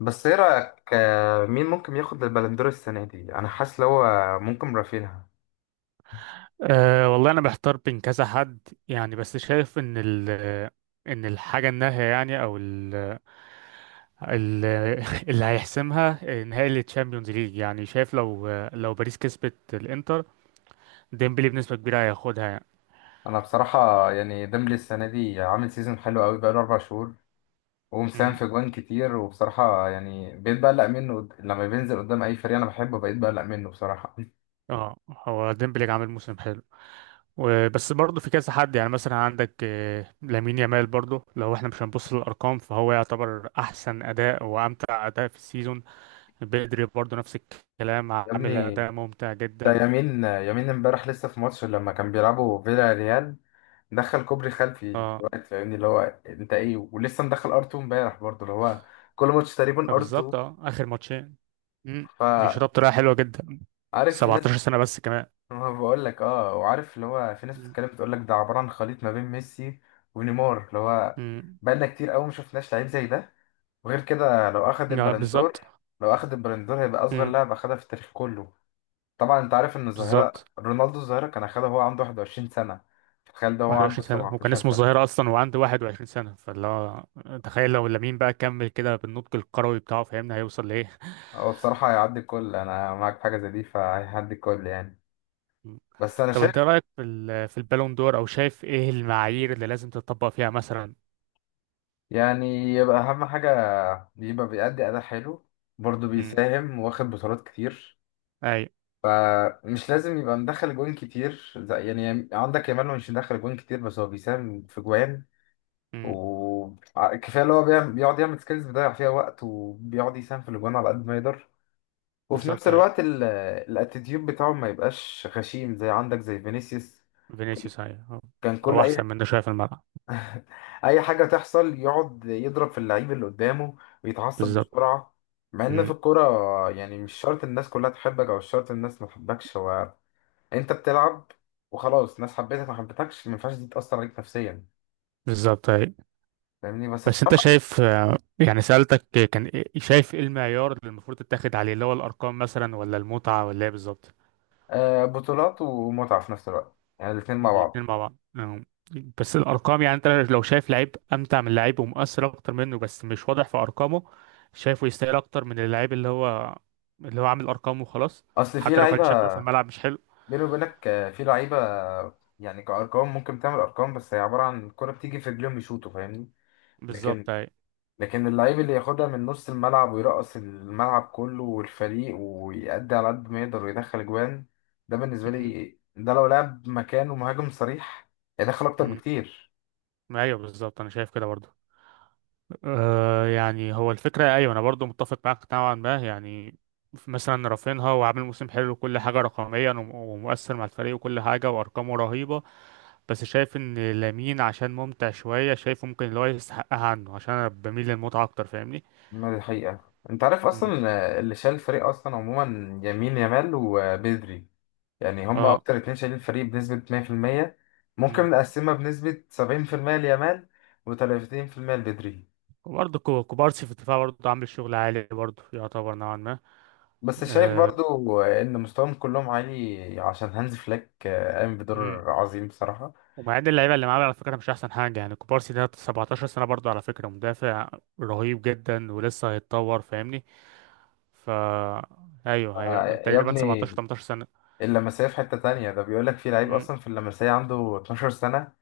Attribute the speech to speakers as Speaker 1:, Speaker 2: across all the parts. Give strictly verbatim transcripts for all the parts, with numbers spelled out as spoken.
Speaker 1: بس ايه رأيك، آه، مين ممكن ياخد البلندور السنة دي؟ انا حاسس لو هو ممكن رافينها.
Speaker 2: أه، والله انا بحتار بين كذا حد. يعني بس شايف ان ال ان الحاجه النهائيه، يعني، او ال ال اللي هيحسمها نهائي التشامبيونز ليج. يعني شايف لو لو باريس كسبت الانتر، ديمبلي بنسبه كبيره هياخدها يعني.
Speaker 1: انا بصراحة يعني ديمبلي السنة دي عامل سيزون حلو قوي بقاله اربع شهور ومساهم
Speaker 2: أمم،
Speaker 1: في جوان كتير، وبصراحة يعني بقيت بقلق منه. قد- لما بينزل قدام اي فريق انا بحبه بقيت بقلق منه بصراحة.
Speaker 2: اه، هو ديمبلي عامل موسم حلو. وبس برضه في كذا حد، يعني مثلا عندك آه، لامين يامال برضه. لو احنا مش هنبص للارقام فهو يعتبر احسن اداء وامتع اداء في السيزون. بدري برضه نفس الكلام،
Speaker 1: يا
Speaker 2: عامل
Speaker 1: ابني،
Speaker 2: اداء ممتع
Speaker 1: ده
Speaker 2: جدا.
Speaker 1: يمين يمين امبارح لسه في ماتش لما كان بيلعبوا فيلا ريال، دخل كوبري خلفي في
Speaker 2: اه.
Speaker 1: الوقت، فاهمني اللي هو انت ايه، ولسه مدخل ار اتنين امبارح برضه اللي هو كل ماتش تقريبا
Speaker 2: آه،
Speaker 1: ار اتنين.
Speaker 2: بالظبط، اه، اخر ماتشين. مم.
Speaker 1: ف
Speaker 2: بيشرب بطريقه حلوه جدا.
Speaker 1: عارف في ناس،
Speaker 2: سبعتاشر سنة سنه بس كمان.
Speaker 1: ما بقول لك اه، وعارف اللي هو في ناس
Speaker 2: مم.
Speaker 1: بتتكلم بتقول لك ده عباره عن خليط ما بين ميسي ونيمار، اللي هو
Speaker 2: مم.
Speaker 1: بقالنا كتير قوي ما شفناش لعيب زي ده. وغير كده لو اخد
Speaker 2: لا،
Speaker 1: البلندور،
Speaker 2: بالظبط.
Speaker 1: لو اخد البلندور هيبقى اصغر
Speaker 2: مم.
Speaker 1: لاعب اخدها في التاريخ كله. طبعا انت عارف ان
Speaker 2: بالظبط.
Speaker 1: الظاهره رونالدو، الظاهره كان اخدها وهو عنده واحد وعشرين سنة سنه، تخيل ده هو عنده
Speaker 2: واحد وعشرين سنة سنه وكان
Speaker 1: سبعة عشر سنة
Speaker 2: اسمه
Speaker 1: سنه.
Speaker 2: الظاهره اصلا وعنده واحد وعشرين سنة سنه، فاللي هو تخيل لو لامين بقى كمل كده بالنضج الكروي بتاعه، فاهمنا هيوصل لايه.
Speaker 1: هو بصراحه هيعدي الكل، انا معاك في حاجه زي دي فهيعدي الكل يعني.
Speaker 2: مم.
Speaker 1: بس انا
Speaker 2: طب
Speaker 1: شايف
Speaker 2: انت إيه رايك في ال- في البالون دور؟ او شايف ايه المعايير اللي لازم تطبق فيها مثلا؟
Speaker 1: يعني، يبقى اهم حاجه يبقى بيأدي اداء حلو، برضه
Speaker 2: مم.
Speaker 1: بيساهم واخد بطولات كتير.
Speaker 2: اي.
Speaker 1: فمش لازم يبقى مدخل جوان كتير، زي يعني عندك يامال هو مش مدخل جوان كتير بس هو بيساهم في جوان،
Speaker 2: مم.
Speaker 1: وكفايه اللي هو بيعمل- بيقعد يعمل سكيلز بيضيع فيها وقت، وبيقعد يساهم في الاجوان على قد ما يقدر. وفي نفس
Speaker 2: بالظبط، اي.
Speaker 1: الوقت ال- الاتيتيود بتاعه ما يبقاش غشيم زي عندك زي فينيسيوس،
Speaker 2: فينيسيوس، اي، هو.
Speaker 1: كان كل
Speaker 2: هو احسن
Speaker 1: اي
Speaker 2: من ده شويه في الملعب.
Speaker 1: اي حاجه تحصل يقعد يضرب في اللعيب اللي قدامه ويتعصب
Speaker 2: بالظبط.
Speaker 1: بسرعه. مع ان في
Speaker 2: مم.
Speaker 1: الكوره يعني مش شرط الناس كلها تحبك او مش شرط الناس ما تحبكش، هو انت بتلعب وخلاص، ناس حبيتك ما حبيتكش ما ينفعش دي تأثر عليك نفسيا،
Speaker 2: بالظبط، اي.
Speaker 1: فاهمني. بس
Speaker 2: بس انت
Speaker 1: بصراحة،
Speaker 2: شايف، يعني سألتك كان ايه- شايف ايه المعيار اللي المفروض تتاخد عليه؟ اللي هو الارقام مثلا ولا المتعة ولا ايه بالظبط؟
Speaker 1: آه بطولات ومتعة في نفس الوقت، يعني الاتنين مع بعض.
Speaker 2: الاتنين مع بعض، اه. بس الارقام، يعني انت لو شايف لعيب امتع من لعيب ومؤثر اكتر منه بس مش واضح في ارقامه، شايفه يستاهل اكتر من اللعيب اللي هو اللي هو عامل ارقام وخلاص؟
Speaker 1: اصل في
Speaker 2: حتى لو كان
Speaker 1: لعيبة،
Speaker 2: شكله في الملعب مش حلو.
Speaker 1: بيني وبينك آه، في لعيبة يعني كأرقام ممكن تعمل أرقام، بس هي عبارة عن الكرة بتيجي في رجليهم يشوطوا، فاهمني. لكن
Speaker 2: بالظبط، ايوه.
Speaker 1: لكن اللعيب اللي ياخدها من نص الملعب ويرقص الملعب كله والفريق ويأدي على قد ما يقدر ويدخل أجوان، ده بالنسبة
Speaker 2: م-
Speaker 1: لي. ده لو لعب مكانه مهاجم صريح هيدخل أكتر
Speaker 2: م.
Speaker 1: بكتير.
Speaker 2: ايوه، بالظبط، انا شايف كده برضه. آه، يعني هو الفكرة أيوة، أنا برضو متفق معاك نوعا ما. يعني مثلا رافينها، وعامل موسم حلو وكل حاجة رقميا وم- ومؤثر مع الفريق وكل حاجة وأرقامه رهيبة. بس شايف إن لامين عشان ممتع شوية شايفه ممكن اللي هو يستحقها عنه، عشان أنا بميل للمتعة أكتر، فاهمني؟
Speaker 1: ما دي حقيقة، انت عارف اصلا.
Speaker 2: مم.
Speaker 1: آه، اللي شال الفريق اصلا عموما يمين يامال وبدري، يعني هما
Speaker 2: اه.
Speaker 1: اكتر اتنين شايلين الفريق بنسبة مية في المية.
Speaker 2: مم.
Speaker 1: ممكن نقسمها بنسبة سبعين في المية ليامال و30% لبدري.
Speaker 2: وبرضه كو- كوبارسي في الدفاع برضه عامل شغل عالي، برضه يعتبر نوعا ما.
Speaker 1: بس شايف
Speaker 2: آه.
Speaker 1: برضو آه، ان مستواهم كلهم عالي عشان هانز فليك آه، قام بدور عظيم بصراحة.
Speaker 2: ومعاد اللعيبه اللي معاه على فكره مش احسن حاجه. يعني كوبارسي ده سبعتاشر سنة سنه برضه على فكره، مدافع رهيب جدا ولسه هيتطور، فاهمني؟ ف ايوه،
Speaker 1: آه،
Speaker 2: هيبقى
Speaker 1: يا
Speaker 2: تقريبا سبعتاشر
Speaker 1: ابني،
Speaker 2: تمنتاشر سنة سنه.
Speaker 1: اللمسية في حتة تانية، ده بيقولك في لعيب
Speaker 2: امم.
Speaker 1: اصلا في اللمسية عنده 12 سنة،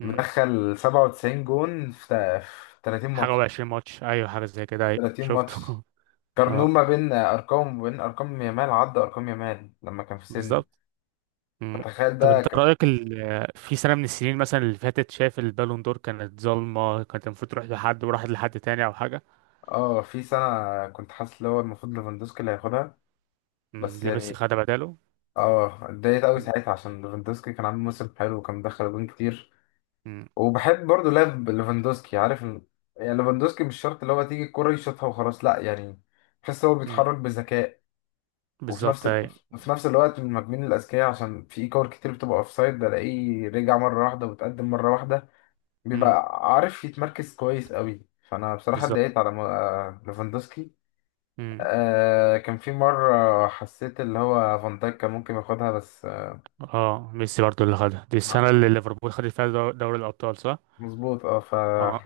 Speaker 2: امم.
Speaker 1: مدخل 97 جون في في 30
Speaker 2: حاجه
Speaker 1: ماتش،
Speaker 2: و20 ماتش، ايوه حاجه زي كده، ايوه
Speaker 1: 30 ماتش.
Speaker 2: شفته.
Speaker 1: قارنوه
Speaker 2: اه.
Speaker 1: ما بين ارقام وبين ارقام يامال، عدى ارقام يامال لما كان في سنه.
Speaker 2: بالظبط. امم.
Speaker 1: فتخيل
Speaker 2: طب
Speaker 1: ده
Speaker 2: انت
Speaker 1: ك...
Speaker 2: رايك ال... في سنه من السنين مثلا اللي فاتت شايف البالون دور كانت ظالمه، كانت المفروض تروح لحد وراحت لحد تاني او حاجه؟
Speaker 1: اه. في سنه كنت حاسس اللي هو المفروض ليفاندوسكي اللي هياخدها،
Speaker 2: امم،
Speaker 1: بس
Speaker 2: اللي ميسي
Speaker 1: يعني
Speaker 2: خدها بداله.
Speaker 1: اه اتضايقت قوي
Speaker 2: امم.
Speaker 1: ساعتها عشان ليفاندوسكي كان عامل موسم حلو وكان مدخل جون كتير.
Speaker 2: امم.
Speaker 1: وبحب برضه لعب ليفاندوسكي، عارف ال... يعني ليفاندوسكي مش شرط اللي هو تيجي الكرة يشوطها وخلاص، لا يعني، تحس هو
Speaker 2: امم.
Speaker 1: بيتحرك بذكاء، وفي نفس
Speaker 2: بالظبط،
Speaker 1: ال...
Speaker 2: ايوه.
Speaker 1: في نفس الوقت من المهاجمين الاذكياء عشان في كور كتير بتبقى اوفسايد بلاقيه رجع مره واحده وتقدم مره واحده،
Speaker 2: امم.
Speaker 1: بيبقى عارف يتمركز كويس قوي. فانا بصراحه
Speaker 2: بالظبط.
Speaker 1: اتضايقت على م- آه، ليفاندوسكي.
Speaker 2: مم.
Speaker 1: آه كان في مره حسيت اللي هو فان دايك كان ممكن ياخدها بس،
Speaker 2: اه، ميسي برضو اللي خدها، دي السنة
Speaker 1: آه،
Speaker 2: اللي ليفربول خدت فيها دو- دوري الأبطال، صح؟
Speaker 1: مظبوط اه. ف
Speaker 2: اه.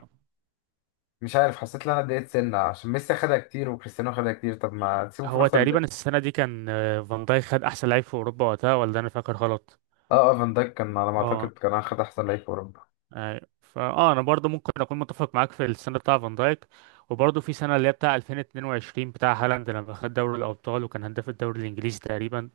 Speaker 1: مش عارف حسيت ان انا اتضايقت سنه عشان ميسي خدها كتير وكريستيانو خدها كتير، طب ما تسيبوا
Speaker 2: هو
Speaker 1: فرصه ل...
Speaker 2: تقريبا السنة دي كان، آه، فان دايك خد أحسن لعيب في أوروبا وقتها، ولا أنا فاكر غلط؟
Speaker 1: اه. آه، فان دايك كان على ما اعتقد
Speaker 2: اه.
Speaker 1: كان اخد احسن لعيب في اوروبا.
Speaker 2: أي. فاه، أنا برضو ممكن أكون متفق معاك في السنة بتاع فان دايك. وبرضو في سنة اللي هي بتاع ألفين واتنين وعشرين بتاع هالاند، لما خد دوري الأبطال وكان هداف الدوري الإنجليزي تقريبا.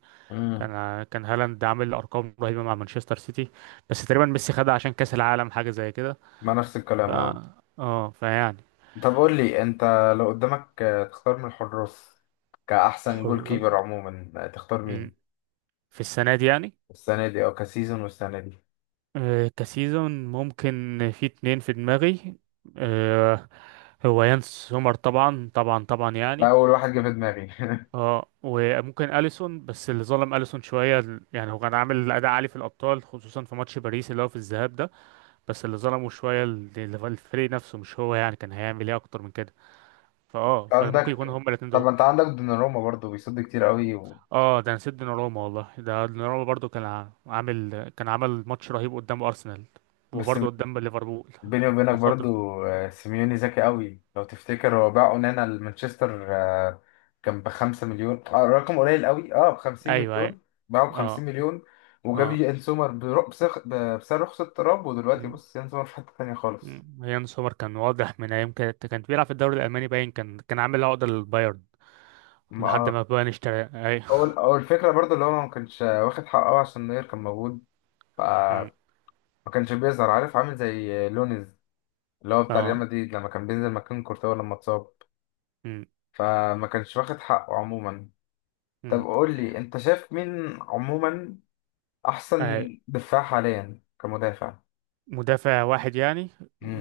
Speaker 2: كان
Speaker 1: امم.
Speaker 2: آه، كان هالاند عامل أرقام رهيبة مع مانشستر سيتي. بس تقريبا ميسي خدها عشان كأس العالم حاجة زي كده.
Speaker 1: ما نفس
Speaker 2: ف
Speaker 1: الكلام اه.
Speaker 2: اه، فيعني.
Speaker 1: طب قول لي انت، لو قدامك آه، تختار من الحراس كأحسن
Speaker 2: حر-
Speaker 1: جول كيبر عموما آه، تختار
Speaker 2: م.
Speaker 1: مين؟
Speaker 2: في السنة دي يعني.
Speaker 1: السنة دي أو كسيزون والسنة دي؟
Speaker 2: آه، كسيزون ممكن في اتنين في دماغي. آه، هو يانس سومر، طبعا طبعا طبعا
Speaker 1: انا
Speaker 2: يعني.
Speaker 1: اول واحد جه في دماغي.
Speaker 2: اه، وممكن اليسون. بس اللي ظلم اليسون شويه ال- يعني هو كان عامل اداء عالي في الابطال، خصوصا في ماتش باريس اللي هو في الذهاب ده. بس اللي ظلمه شويه ال- ال- الفريق نفسه، مش هو. يعني كان هيعمل ايه اكتر من كده؟ فاه، فممكن يكون
Speaker 1: عندك،
Speaker 2: هما الاتنين
Speaker 1: طب
Speaker 2: دول.
Speaker 1: ما انت عندك دوناروما برضو بيصد كتير قوي و...
Speaker 2: اه، ده نسيت دوناروما والله. ده دوناروما برضو كان ع- عامل، كان عمل ماتش رهيب قدام ارسنال.
Speaker 1: بس
Speaker 2: وبرضه قدام ليفربول.
Speaker 1: بيني وبينك برضو
Speaker 2: وصد.
Speaker 1: آه، سيميوني ذكي قوي، لو تفتكر هو باع اونانا لمانشستر آه، كان بخمسة مليون، آه، رقم قليل قوي، اه بخمسين
Speaker 2: ايوه ايوه.
Speaker 1: مليون. باعه
Speaker 2: اه.
Speaker 1: بخمسين مليون، وجاب
Speaker 2: اه.
Speaker 1: يان سومر برق- بسخ- ب- بسعر رخص التراب، ودلوقتي
Speaker 2: مم.
Speaker 1: بص يان سومر في حتة تانية خالص.
Speaker 2: مم. يان سومر كان واضح من ايام كانت كان بيلعب في الدوري الالماني، باين كان كان عامل عقده للبايرن
Speaker 1: ما
Speaker 2: لحد
Speaker 1: آه.
Speaker 2: ما بايرن اشترى، اي.
Speaker 1: اول اول فكرة برضو اللي هو ما كانش واخد حقه عشان نوير كان موجود. ف-
Speaker 2: مم.
Speaker 1: ما كانش بيظهر، عارف عامل زي لونز اللي هو بتاع ريال
Speaker 2: اه.
Speaker 1: مدريد لما كان بينزل مكان كورتوا لما اتصاب،
Speaker 2: مم.
Speaker 1: فما كانش واخد حقه عموما. طب
Speaker 2: مم.
Speaker 1: قول لي انت شايف مين عموما احسن
Speaker 2: اي،
Speaker 1: دفاع حاليا كمدافع؟
Speaker 2: مدافع واحد يعني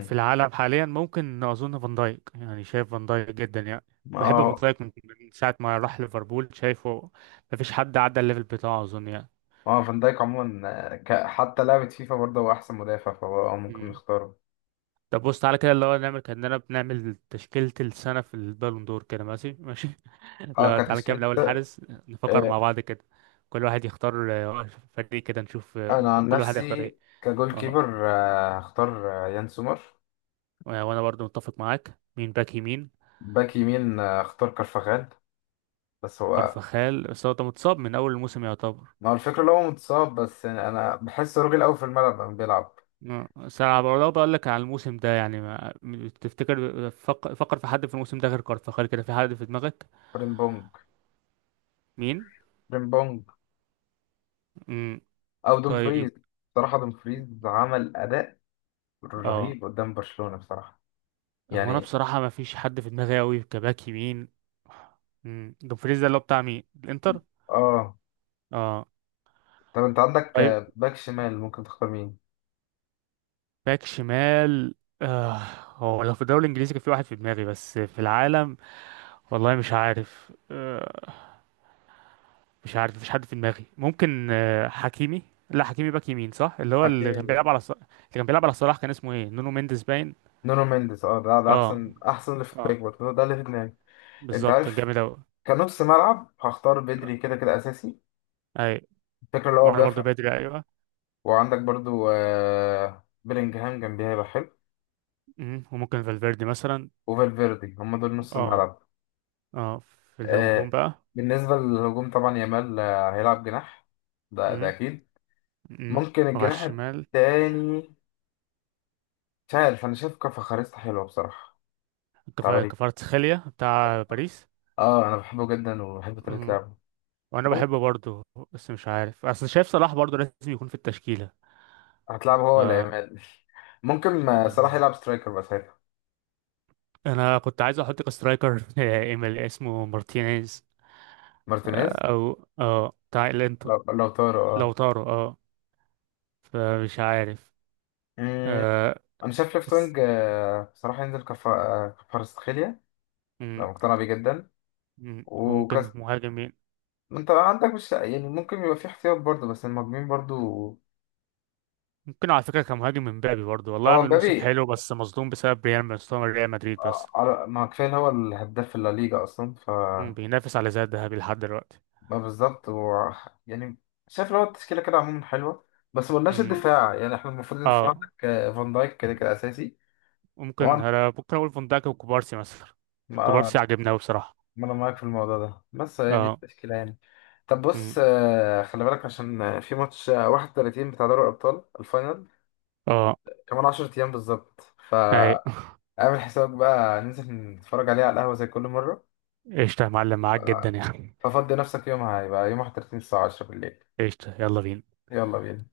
Speaker 2: في العالم حاليا؟ ممكن اظن فان دايك. يعني شايف فان دايك جدا يعني. بحب فان
Speaker 1: اه.
Speaker 2: دايك من، من ساعة ما راح ليفربول شايفه مفيش حد عدى الليفل بتاعه اظن.
Speaker 1: اه فان دايك عموما آه، ك... حتى لعبة فيفا برضه هو احسن مدافع، فهو آه، ممكن
Speaker 2: يعني.
Speaker 1: نختاره.
Speaker 2: طب بص، تعالى كده، اللي هو نعمل كأننا بنعمل تشكيلة السنة في البالون دور كده، ماشي ماشي.
Speaker 1: اه
Speaker 2: لا، تعالى كده من
Speaker 1: كتشكيلة،
Speaker 2: أول حارس. نفكر
Speaker 1: آه،
Speaker 2: مع بعض كده، كل واحد يختار. آه، فريق كده نشوف
Speaker 1: انا
Speaker 2: آه،
Speaker 1: عن
Speaker 2: كل واحد هيختار
Speaker 1: نفسي
Speaker 2: ايه.
Speaker 1: كجول
Speaker 2: اه،
Speaker 1: كيبر آه، هختار آه، يان سومر.
Speaker 2: وأنا برضو متفق معاك. مين باك يمين؟
Speaker 1: باك يمين آه، هختار كارفاخال، بس هو.
Speaker 2: كارفاخال، بس هو ده متصاب من أول الموسم يعتبر.
Speaker 1: ما هو الفكرة اللي هو متصاب، بس يعني أنا بحس راجل أوي في الملعب لما بيلعب.
Speaker 2: آه، بس أنا برضه بقول لك على الموسم ده، يعني ما- م- تفتكر، فكر, فكر في حد في الموسم ده غير كارفاخال كده، في حد في دماغك؟
Speaker 1: فريمبونج.
Speaker 2: مين؟
Speaker 1: فريمبونج
Speaker 2: مم.
Speaker 1: او
Speaker 2: طيب.
Speaker 1: دومفريز، بصراحه دومفريز عمل اداء
Speaker 2: اه.
Speaker 1: رهيب قدام برشلونه بصراحه،
Speaker 2: هو انا
Speaker 1: يعني
Speaker 2: بصراحه ما فيش حد في دماغي قوي كباك يمين. مم، دومفريز ده اللي هو بتاع مين، الانتر؟
Speaker 1: اه.
Speaker 2: اه.
Speaker 1: طب انت عندك
Speaker 2: طيب.
Speaker 1: آه، باك شمال ممكن تختار مين؟
Speaker 2: باك شمال، آه، هو لو في الدوري الانجليزي كان في واحد في دماغي، بس في العالم والله مش عارف، آه، مش عارف مفيش حد في دماغي. ممكن آه حكيمي. لا، حكيمي باك يمين صح. اللي هو اللي كان
Speaker 1: أوكي.
Speaker 2: بيلعب على ص... اللي كان بيلعب على صلاح، كان اسمه ايه، نونو مينديز باين.
Speaker 1: نونو مينديز، اه، ده ده
Speaker 2: اه.
Speaker 1: احسن احسن ليفت
Speaker 2: اه.
Speaker 1: باك برضه ده اللي في دماغي. انت
Speaker 2: بالظبط،
Speaker 1: عارف
Speaker 2: جامد اوي.
Speaker 1: كنص ملعب هختار بدري كده كده اساسي،
Speaker 2: اي.
Speaker 1: الفكره اللي هو
Speaker 2: وانا برضه
Speaker 1: بيافع.
Speaker 2: بدري، ايوه.
Speaker 1: وعندك برضو آه بيلينجهام جنبيه هيبقى حلو،
Speaker 2: مم، وممكن فالفيردي مثلا.
Speaker 1: وفالفيردي. هم دول نص
Speaker 2: اه.
Speaker 1: الملعب.
Speaker 2: اه. في الهجوم
Speaker 1: آه
Speaker 2: بقى.
Speaker 1: بالنسبه للهجوم طبعا يامال آه، هيلعب جناح، ده ده
Speaker 2: امم.
Speaker 1: اكيد.
Speaker 2: امم.
Speaker 1: ممكن
Speaker 2: وعلى
Speaker 1: الجناح
Speaker 2: الشمال،
Speaker 1: التاني، مش عارف، انا شايف كفخاريستا حلوه بصراحه، بتاع
Speaker 2: كفا-
Speaker 1: باريس.
Speaker 2: كفاراتسخيليا بتاع باريس.
Speaker 1: اه انا بحبه جدا وبحب طريقه
Speaker 2: امم.
Speaker 1: لعبه.
Speaker 2: وانا
Speaker 1: مم-
Speaker 2: بحبه برضه. بس مش عارف، اصل شايف صلاح برضه لازم يكون في التشكيله.
Speaker 1: هتلعبه هو ولا
Speaker 2: ف
Speaker 1: يامال؟ ممكن آه، صلاح يلعب سترايكر بقى ساعتها.
Speaker 2: انا كنت عايز احط كسترايكر ايميل، اسمه مارتينيز.
Speaker 1: مارتينيز.
Speaker 2: آه، او اه بتاع
Speaker 1: لو
Speaker 2: الانتر.
Speaker 1: لو طارق
Speaker 2: لو
Speaker 1: اه.
Speaker 2: طاروا، اه. فمش عارف.
Speaker 1: مم،
Speaker 2: آه.
Speaker 1: انا شايف ليفت
Speaker 2: بس.
Speaker 1: وينج آه، بصراحه ينزل كف كفارستخيليا،
Speaker 2: مم،
Speaker 1: لو مقتنع بيه جدا.
Speaker 2: مم،
Speaker 1: وكاس،
Speaker 2: وممكن مهاجم مين؟
Speaker 1: انت عندك مش يعني، ممكن يبقى في احتياط برضه، بس المهاجمين برضه.
Speaker 2: ممكن على فكره كمهاجم امبابي برضه، والله
Speaker 1: هو
Speaker 2: عامل موسم
Speaker 1: مبابي
Speaker 2: حلو، بس مظلوم بسبب ريال، مستوى ريال مدريد
Speaker 1: آه،
Speaker 2: بس.
Speaker 1: على- ما كفايه إن هو الهداف في الليجا اصلا. ف
Speaker 2: مم، بينافس على زاد ذهبي لحد دلوقتي.
Speaker 1: ما بالظبط هو، يعني شايف لو التشكيلة كده عموما حلوة، بس مقلناش
Speaker 2: مم.
Speaker 1: الدفاع يعني، احنا المفروض الدفاع
Speaker 2: اه،
Speaker 1: عندك آه، فان دايك كده كده أساسي.
Speaker 2: ممكن،
Speaker 1: وعند
Speaker 2: انا ممكن اقول فندق وكوبارسي مثلا.
Speaker 1: ما آه،
Speaker 2: كوبارسي عجبني قوي بصراحه.
Speaker 1: ما أنا معاك في الموضوع ده، بس هي دي
Speaker 2: اه.
Speaker 1: التشكيلة يعني. طب بص
Speaker 2: مم.
Speaker 1: آه، خلي بالك عشان آه، في ماتش آه، واحد وتلاتين بتاع دوري الأبطال الفاينل
Speaker 2: اه.
Speaker 1: كمان 10 أيام بالظبط.
Speaker 2: اي.
Speaker 1: فاعمل حسابك بقى، ننزل نتفرج عليه على القهوة زي كل مرة.
Speaker 2: قشطه يا معلم، معاك جدا يعني.
Speaker 1: ففضي نفسك يومها، هيبقى يوم واحد وتلاتين الساعة عشرة بالليل.
Speaker 2: قشطه، يلا بينا.
Speaker 1: يلا بينا.